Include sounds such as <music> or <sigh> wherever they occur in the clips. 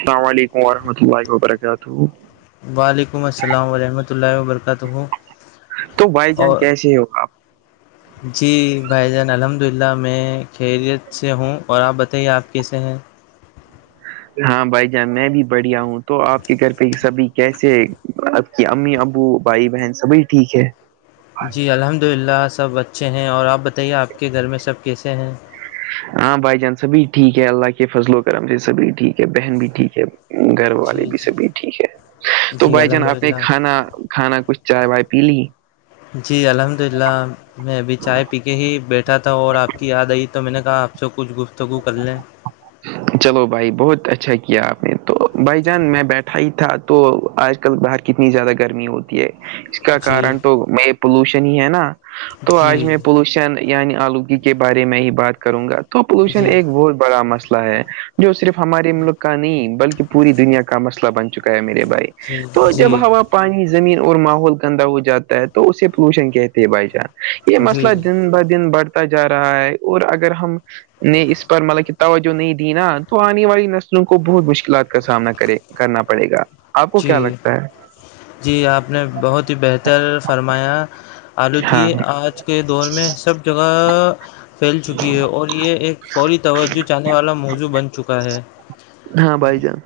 السلام علیکم ورحمۃ اللہ وبرکاتہ وعلیکم السلام ورحمۃ اللہ وبرکاتہ تو بھائی جان اور کیسے ہو آپ جی بھائی جان الحمد للہ میں خیریت سے ہوں اور آپ بتائیے آپ کیسے ہیں ہاں بھائی جان میں بھی بڑھیا ہوں تو آپ کے گھر پہ سبھی کیسے کہ امی ابو بھائی بہن سبھی ٹھیک ہے جی الحمد للہ سب اچھے ہیں اور آپ بتائیے آپ کے گھر میں سب کیسے ہیں ہاں بھائی جان سبھی ٹھیک ہے اللہ کے فضل و کرم سے سبھی ٹھیک ہے بہن بھی ٹھیک ہے گھر والے جی بھی جی سبھی ٹھیک ہے تو جی بھائی جان الحمد آپ نے للہ کھانا کھانا کچھ چائے وائے پی لی جی الحمد للہ میں ابھی چائے پی کہ ہی بیٹھا تھا اور آپ کی یاد آئی تو میں نے کہا آپ سے کچھ گفتگو کر لیں چلو بھائی بہت اچھا کیا آپ نے تو بھائی جان میں بیٹھا ہی تھا تو آج کل باہر کتنی زیادہ گرمی ہوتی ہے اس کا جی کارن تو میں پولوشن ہی ہے نا تو آج جی میں پولوشن یعنی آلودگی کے بارے میں ہی بات کروں گا تو پولوشن جی ایک بہت بڑا مسئلہ ہے جو صرف ہمارے ملک کا نہیں بلکہ پوری دنیا کا مسئلہ بن چکا ہے میرے بھائی جی تو جب جی ہوا پانی زمین اور ماحول گندا ہو جاتا ہے تو اسے پولوشن کہتے ہیں بھائی جان یہ جی مسئلہ دن ب دن بڑھتا جا رہا ہے اور اگر ہم نے اس پر مل کتا ہو جو نہیں دی نا تو آنے والی نسلوں کو بہت مشکلات کا سامنا کرے کرنا پڑے گا آپ کو کیا جی لگتا ہے جی آپ نے بہت ہی بہتر فرمایا آلودگی ہاں آج کے دور میں سب جگہ پھیل چکی ہے اور یہ ایک فوری توجہ چ آنے والا موضوع بن چکا ہے ہاں بھائی جان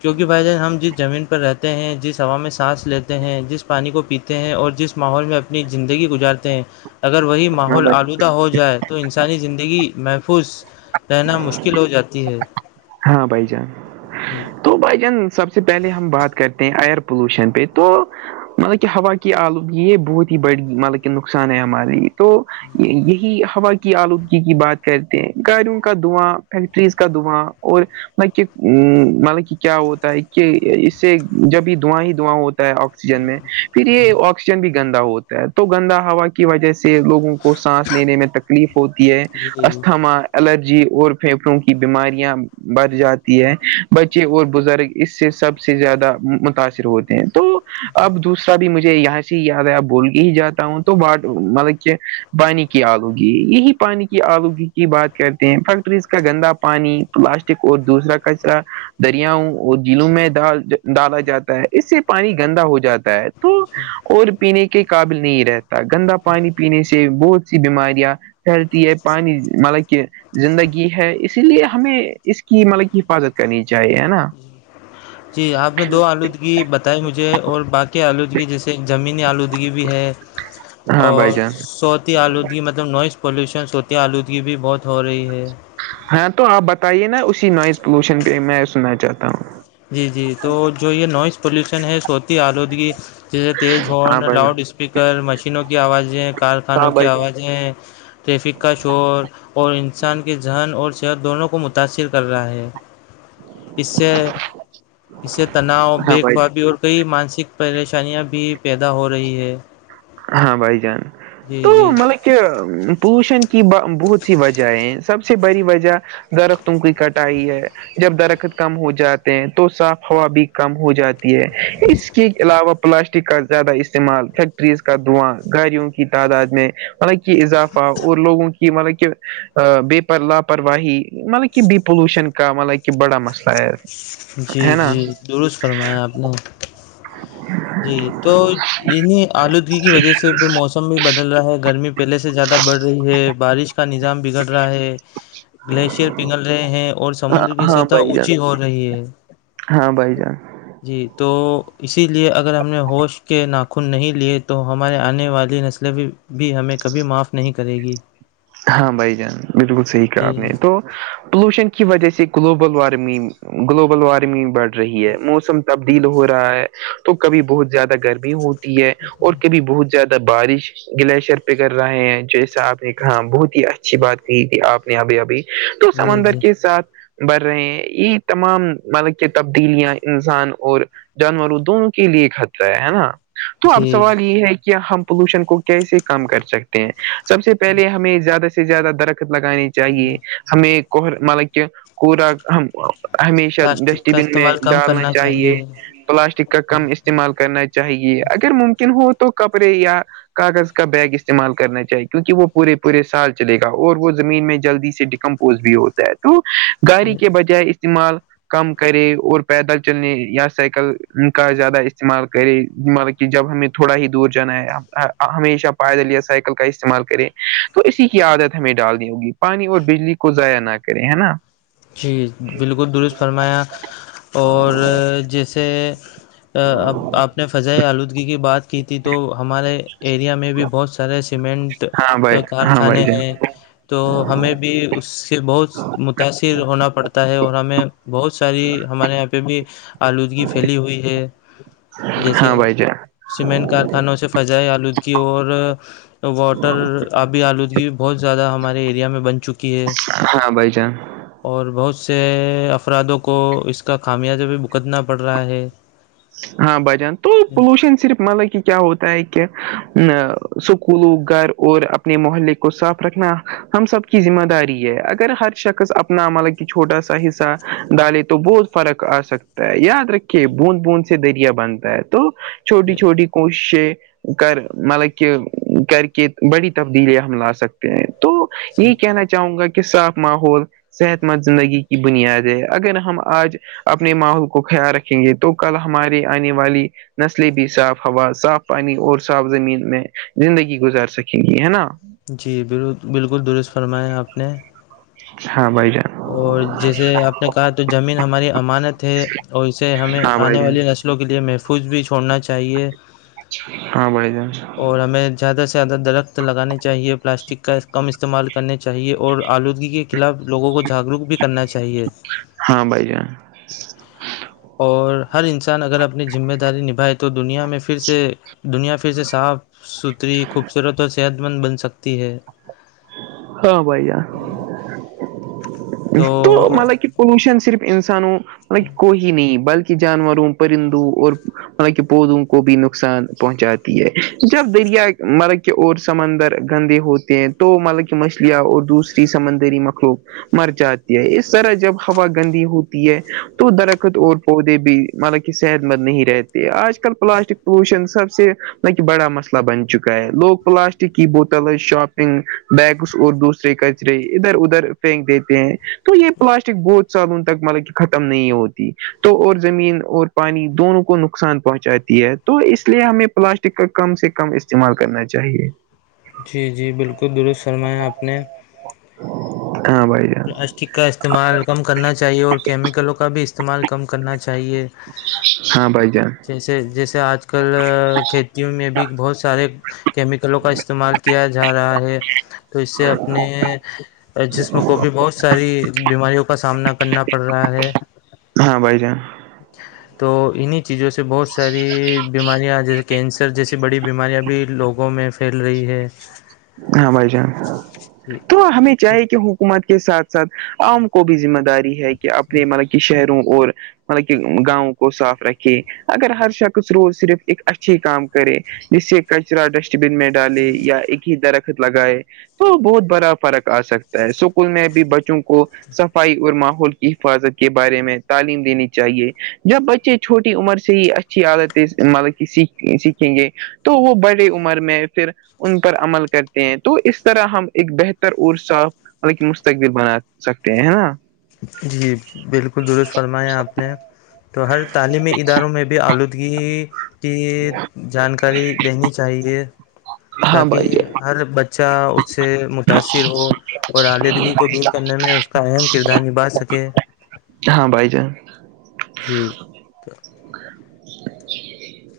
کیونکہ بھائی جان ہم جیت زمین پر رہتے ہیں جس ہوا میں سانس لیتے ہیں جس پانی کو پیتے ہیں اور جس ماحول میں اپنی زندگی گزارتے ہیں اگر وہی ہاں ماحول بھائی آلودہ ہو جائے تو انسانی زندگی محفوظ رہنا مشکل ہو جاتی ہے ہاں بھائی جان تو بھائی جان سب سے پہلے ہم بات کرتے ہیں ایئر پولوشن پہ تو مطلب کہ ہوا کی آلود یہ بہت ہی بڑی مطلب کہ نقصان ہے ہماراریے تو یہی ہوا کی آلودگی کی بات کرتے ہیں گاڑیوں کا دعواں فیکٹریز کا دعواں اور مط کہ مطلب کہ کیا ہوتا ہے کہ اس سے جب بھی داں ہی دواں ہوتا آکسیجن میں پھر یہ آکسیجن بھی گندا ہوتا ہے تو گندا ہوا کی وجہ سے لوگوں کو سانس لینے میں تکلیف ہوتی ہے جی جی اسھما الرجی اور پھیپڑوں کی بیماریاں بھ جاتی ہے بچے اور بزرگ اس سے سب سے زیادہ متاثر ہوتے ہیں تو اب دوسرا بھی مجھے یہاں سے یاد ہے آپ بول کے ہی جاتا ہوں تو واٹ مطلب کہ پانی کی آلوگی یہی پانی کی آلوگی کی بات کرتے ہیں فیکٹریز کا گندا پانی پلاسٹک اور دوسرا کچرا دریاؤں اور جلوں میں ڈال ڈالا جاتا ہے اس سے پانی گندا ہو جاتا ہے تو اور پینے کے قابل نہیں رہتا گندا پانی پینے سے بہت سی بیماریاں پھیلتی ہے پانی مطلب کہ زندگی ہے اسی لیے ہمیں اس کی مطلب کہ حفاظت کرنی چاہیے ہے نا جی آپ نے دو آلو بتائی مجھے اور باقی آلودگی جیسے زمینی آلودگی بھی ہے ہاں بھائی اور جان صوتی آلودگی مطلب نوائز پولیوشن صوتی آلودگی بھی بہت ہو رہی ہے ہاں تو آپ بتائیے نا اسی نوائز پولوشن پہ میں سننا چاہتا ہوں جی جی تو جو یہ نوائز پلیوشن ہے سوتی آلودگی جیسے تیز ہارن ہاں بھائی لاؤڈ جان اسپیکر مشینوں کی آوازیں ہاں کارخانوں کی بھائی آوازیں جی ٹریفک کا شور اور انسان کے ذہن اور صحت دونوں کو متاثر کر رہا ہے اس سے چ اس سے تناؤ بے خوابی اور کئی مانسک پریشانیاں بھی پیدا ہو رہی ہے ہاں بھائی جان جی تو جی مل کہ پوشن کی بہت سی وجہیں سب سے بڑی وجہ درختوں کی کٹائی ہے جب درخت کم ہو جاتے ہیں تو صاف ہوا بھی کم ہو جاتی اس کے علاوہ پلاسٹک کا زیادہ استعمال فیکٹر ریز کا دعاں گاڑیوں کی تعداد میں مطلب کہ اضافہ اور لوگوں کی مطلب کہ بیی پر لاپرواہی مطلب کہ بھی پولوشن کا مطلب کہ بڑا مسئلہ ہے جی ہے نا جی درست فرمایا آپ نے جی تو انہیں آلودگی کی وجہ سے موسم بھی بدل رہا ہے گرمی پہلے سے زیادہ بڑھ رہی ہے بارش کا نظام بگڑ رہا ہے گلیشئر پنگھل رہے ہیں اور ہاں سمندر کی ہاں سطح بھائی جان اونچی ہو رہی ہے ہاں بھائی جان جی تو اسی لیے اگر ہم نے ہوش کے ناخن نہیں لیے تو ہمارے آنے والی بھی ہمیں کبھی معاف نہیں کرے گی ہاں بھائی جان بالکل صحیح کہا جی آپ نے تو پولوشن کی وجہ سے گلوبل وارمنگ گلوبل وارمنگ بڑھ رہی ہے موسم تبدیل ہو رہا ہے تو کبھی بہت زیادہ گرمی ہو ہے اور کبھی بہت زیادہ بارش گلیشیئر پہ کر رہے ہیں جیسا آپ نے کہا بہت اچھی جی بات کہ تھی آپ نے ابھی ابھی تو جی سمندر جی کے ساتھ بڑھ رہے ہیں یہ تمام مطلب کہ تبدیلیاں انسان اور جانوروں دونوں کے لیے خطرہ ہے ہے نا تو اب جی سوال یہ ہے کہ ہم پولوشن کو کیسے کم کر سکتے ہیں سب سے پہلے ہمیں زیادہ سے زیادہ درخت لگانانی چاہیے ہمیں کر مل کی کوور <unintelligible> ہمیشہ پلاسٹک ڈسٹ کا بین میں استعمال کم ڈالنا کرنا چاہیے پلاسٹک کا کم استعمال کرنا چاہیے اگر ممکن ہو تو کپڑے یا <unintelligible> کاغذ کا بیگ استعمال کرنا چاہیے کیونکہ وہ پورے پورے سال چلے گا اور وہ زمین میں جلدی سے ڈیکمپوز بھی ہوتا ہے تو گااری کے بجائے استعمال <unintelligible> کم کرے اور پیدل چلنے یا سائیکل کا زیادہ استعمال کرے مل کہ جب ہمیں تھوڑا ہی دور جانا ہے ہمیشہ پیدل یا سائیکل کا استعمال کرے تو اسی کی عادت ہمیں ڈالنی ہوگی پانی اور بجلی کو ضائع نہ کرے ہے نا جی بالکل درست فرمایا اور جیسے اب آپ نے فضائی آلودگی کی بات کی تھی تو ہمارے ایریا میں بھی بہت سارے سیمنٹ ہاں بھائی ہاں بھائی کارخانے جان ہیں <unintelligible> تو ہمیں بھی اس سے بہت متاثر ہونا پڑتا ہے اور ہمیں <unintelligible> بہت ساری ہمارے یہاں پہ بھی آلودگی پھیلی ہوئی ہے جیسے ہاں بھائی جان سیمنٹ کارخانوں سے فضائی آلودگی اور تو واٹر آبی آلودگی بہت زیادہ ہمارے ایریا میں بن چکی ہے ہاں بائی چان اور بہت سے افرادوں کو اس کا خامیازہ بھی بکتنا پڑ رہا ہے ہاں بھجان تو پولوشن صرف مطلب کہ کیا ہوتا ہے کہ سکولوں گھر اور اپنے محلے کو صاف رکھنا ہم سب کی ذمہ داری ہے اگر ہر شخص اپنا عمل چھوٹا سا حصہ ڈالے تو بہت فرق آ سکتا ہے یا رکھے بوند بوند سے دریا بنتا ہے تو چھوٹی چھوٹی کوششیں کر مطلب کہ کر کے بڑی تبدیلی ہم لا سکتے ہیں تو جی یہی کہنا چاہوں گا کہ صاف ماحول صحت مند زندگی کی بنیاد ہے اگر ہم آج اپنے ماحول کو خیال رکھیں گے تو کل ہمارے آنے والی نسلیں بھی صاف ہوا صاف پانی اور صاف زمین میں زندگی گزار سکیں گی ہے نا جی بالکل درست فرمایا آپ نے س بائی دا اور جیسے آپ نے کہا تو زمین ہماری امانت ہے اور اسے ہمیں ہاں بھائی آنے جان والی نس کے لیے محفوظ بھی چھوڑنا چاہیے ہاں بھائی جان اور ہمیں زیادہ سے زیادہ درخت لگانے چاہیے پلاسٹک کا کم استعمال کرنے چاہیے اور آلودگی کے خلاف لوگوں کو جاگروک بھی کرنا چاہیے ہاں بھائی جان اور ہر انسان اگر اپنی ذمہ داری نبھائے تو دنیا میں پھر سے دنیا پھر سے صاف ستھری خوبصورت اور صحت مند بن سکتی ہے ہاں بائیا تو مل پولوشن صرف انسانوں مطلب کو ہی نہیں بلکہ جانوروں پرندوں اور مط کہ پودوں کو بھی نقصان پہنچاتی ہے جب دریا ملب کہ اور سمندر گندے ہوتے ہیں تو مطلب کہ مچھلیاں اور دوسری سمندری مخلوق مر جاتی ہے اس طرح جب ہوا گندی ہوتی ہے تو درخت اور پودے بھی مطلب کہ صحت مند نہیں رہتے آج کل پلاسٹک پلوشن سب سے مط کہ بڑا مسئلہ بن چکا ہے لوگ پلاسٹک کی بوتل شاپ بیگ اور دوسرے کچرے ادھر ادھر پھینک دیتے ہیں تو یہ پلاسٹک بہت سالوں تک مطلب کہ ختم نہیں ہوتی تو اور زمین اور پانی دونوں کو نقصان پہنچاتی ہے تو اس لیے ہمیں پلاسٹک کا کم سے کم استعمال کرنا چاہیے جی جی بالکل درست فرمایا اپ نے ہاں بھائی جان پلاسٹک کا استعمال کم کرنا چاہیے اور کیمیکلوں کا بھی استعمال کم کرنا چاہیے ہاں بھائی جان جیسے جیسے آج کل کھیتیوں میں بھی بہت سارے کیمیکلوں کا استعمال کیا جا رہا ہے تو اس سے اپنے جس کو بھی بہت ساری بیماریوں کا سامنا کرنا پڑ رہا ہے ہاں بھائی جان تو انیں چیزوں سے بہت ساری بیماریاں آ جا کینسر جیسی بڑی بیماریاں بھی لوگوں میں پھیل رہی ہے ہاں بھائی جان جی تو ہمیں تو چاہیے کہ حکومت کے ساتھ ساتھ عام کو بھی ذمہ داری ہے کہ اپنے مطلب کہ شہروں اور مطلب کہ گاؤں کو صاف رکھے اگر ہر شخص روز صرف ایک اچھی کام کرے جسے کچرا ڈسٹ بن میں ڈالے یا ایک ہی درخت لگائے تو بہت بڑا فرق آ سکتا اسکول میں بھی بچوں کو صفائی اور ماحول کی حفاظت کے بارے میں تعلیم دینی چاہیے جب بچے چھوٹی عمر سے ہی اچھی عادت مطلب کہ سیکھیں گے تو وہ بڑے عمر میں پھر ان پر عمل کرتے ہیں تو اس طرح ہم ایک بہتر اور صاف تاکہ مستقبل بنا سکتے ہیں ہے نا جی بالکل درست فرمایا آپ نے تو ہر تعلیمی اداروں میں بھی آلودگی کی جانکاری دینی چاہیے ہاں تاکہ بھائی جان ہر بچہ اس سے متاثر ہو اور آلیدگی کو دور کرنے میں اس کا اہم کردار نبھا سکے ہاں بھائی جان جی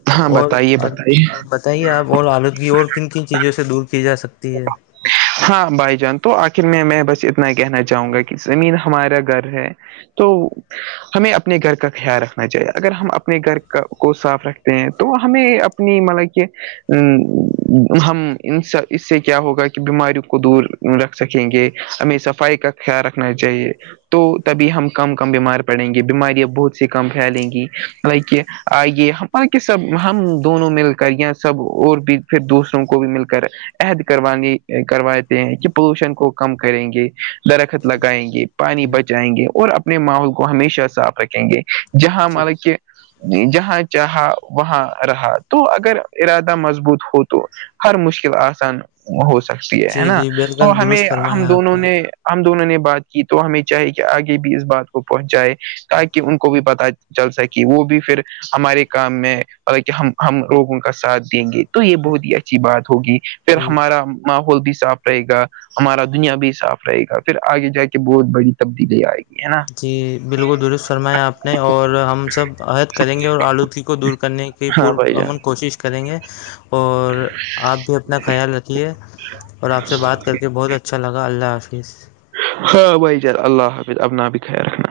تو ہاں اور بتائیے بتائیے بتائیے آپ اور آلودگی اور کن کن چیزوں سے دور کی جا سکتی ہے ہاں بھائی جان تو آخر میں میں بس اتنا کہنا چاہوں گا کہ زمین ہمارا گھر ہے تو ہمیں اپنے گھر کا خیال رکھنا چاہیے اگر ہم اپنے گھر کو صاف رکھتے ہیں تو ہمیں اپنی مطلب کہ ہم اس سے کیا ہوگا کہ بیماریوں کو دور رکھ سکیں گے ہمیں صفائی کا خیال رکھنا چاہیے تو تبھی ہم کم کم بیمار پڑیں گے بیماریاں بہت سی کم پھیلیں گی لائک کہ آئیے کہ سب ہم دونوں مل کر یا سب اور بھی پھر دوسروں کو بھی مل کر عہد کروانی کرواتے ہیں کہ پولوشن کو کم کریں گے درخت لگائیں گے پانی ہے بچائیں گے اور اپنے ماحول کو ہمیشہ صاف رکھیں گے جہاں جی ہمارا کہ جہاں چاہا وہاں رہا تو اگر ارادہ مضبوط ہو تو ہر مشکل آسان ہو سکتی ہے ہے جی نا جی تو بالکل ہمیں درست ہم فرمایا آپ دونوں نے ہم دونوں نے بات کی تو ہمیں چاہے کہ آگے بھی اس بات کو پہنچائے تاکہ ان کو بھی پتا چل سکی وہ بھی پھر ہمارے کام میں تاکہ ہم ہم لوگوں کا ساتھ دیں گے تو یہ بہت ہی اچھی بات ہوگی پھر جی ہمارا ماحول بھی صاف رہے گا ہمارا دنیا بھی صاف رہے گا پھر آگے جا کے بہت بڑی تبدیلی آئے گی ہے نا جی بالکل درست فرمایا آپ نے اور ہم سب عہد کریں گے اور آلودگی کو دور کرنے کی ہاں بھائی پرامن جان کوشش کریں گے اور آپ بھی اپ اتنا خیال رکھی ہے اور آپ سے بات کر کے بہت اچھا لگا اللہ حافظ ہاں بھائی جر اللہ حافظ ابنا بھی خ رکھنا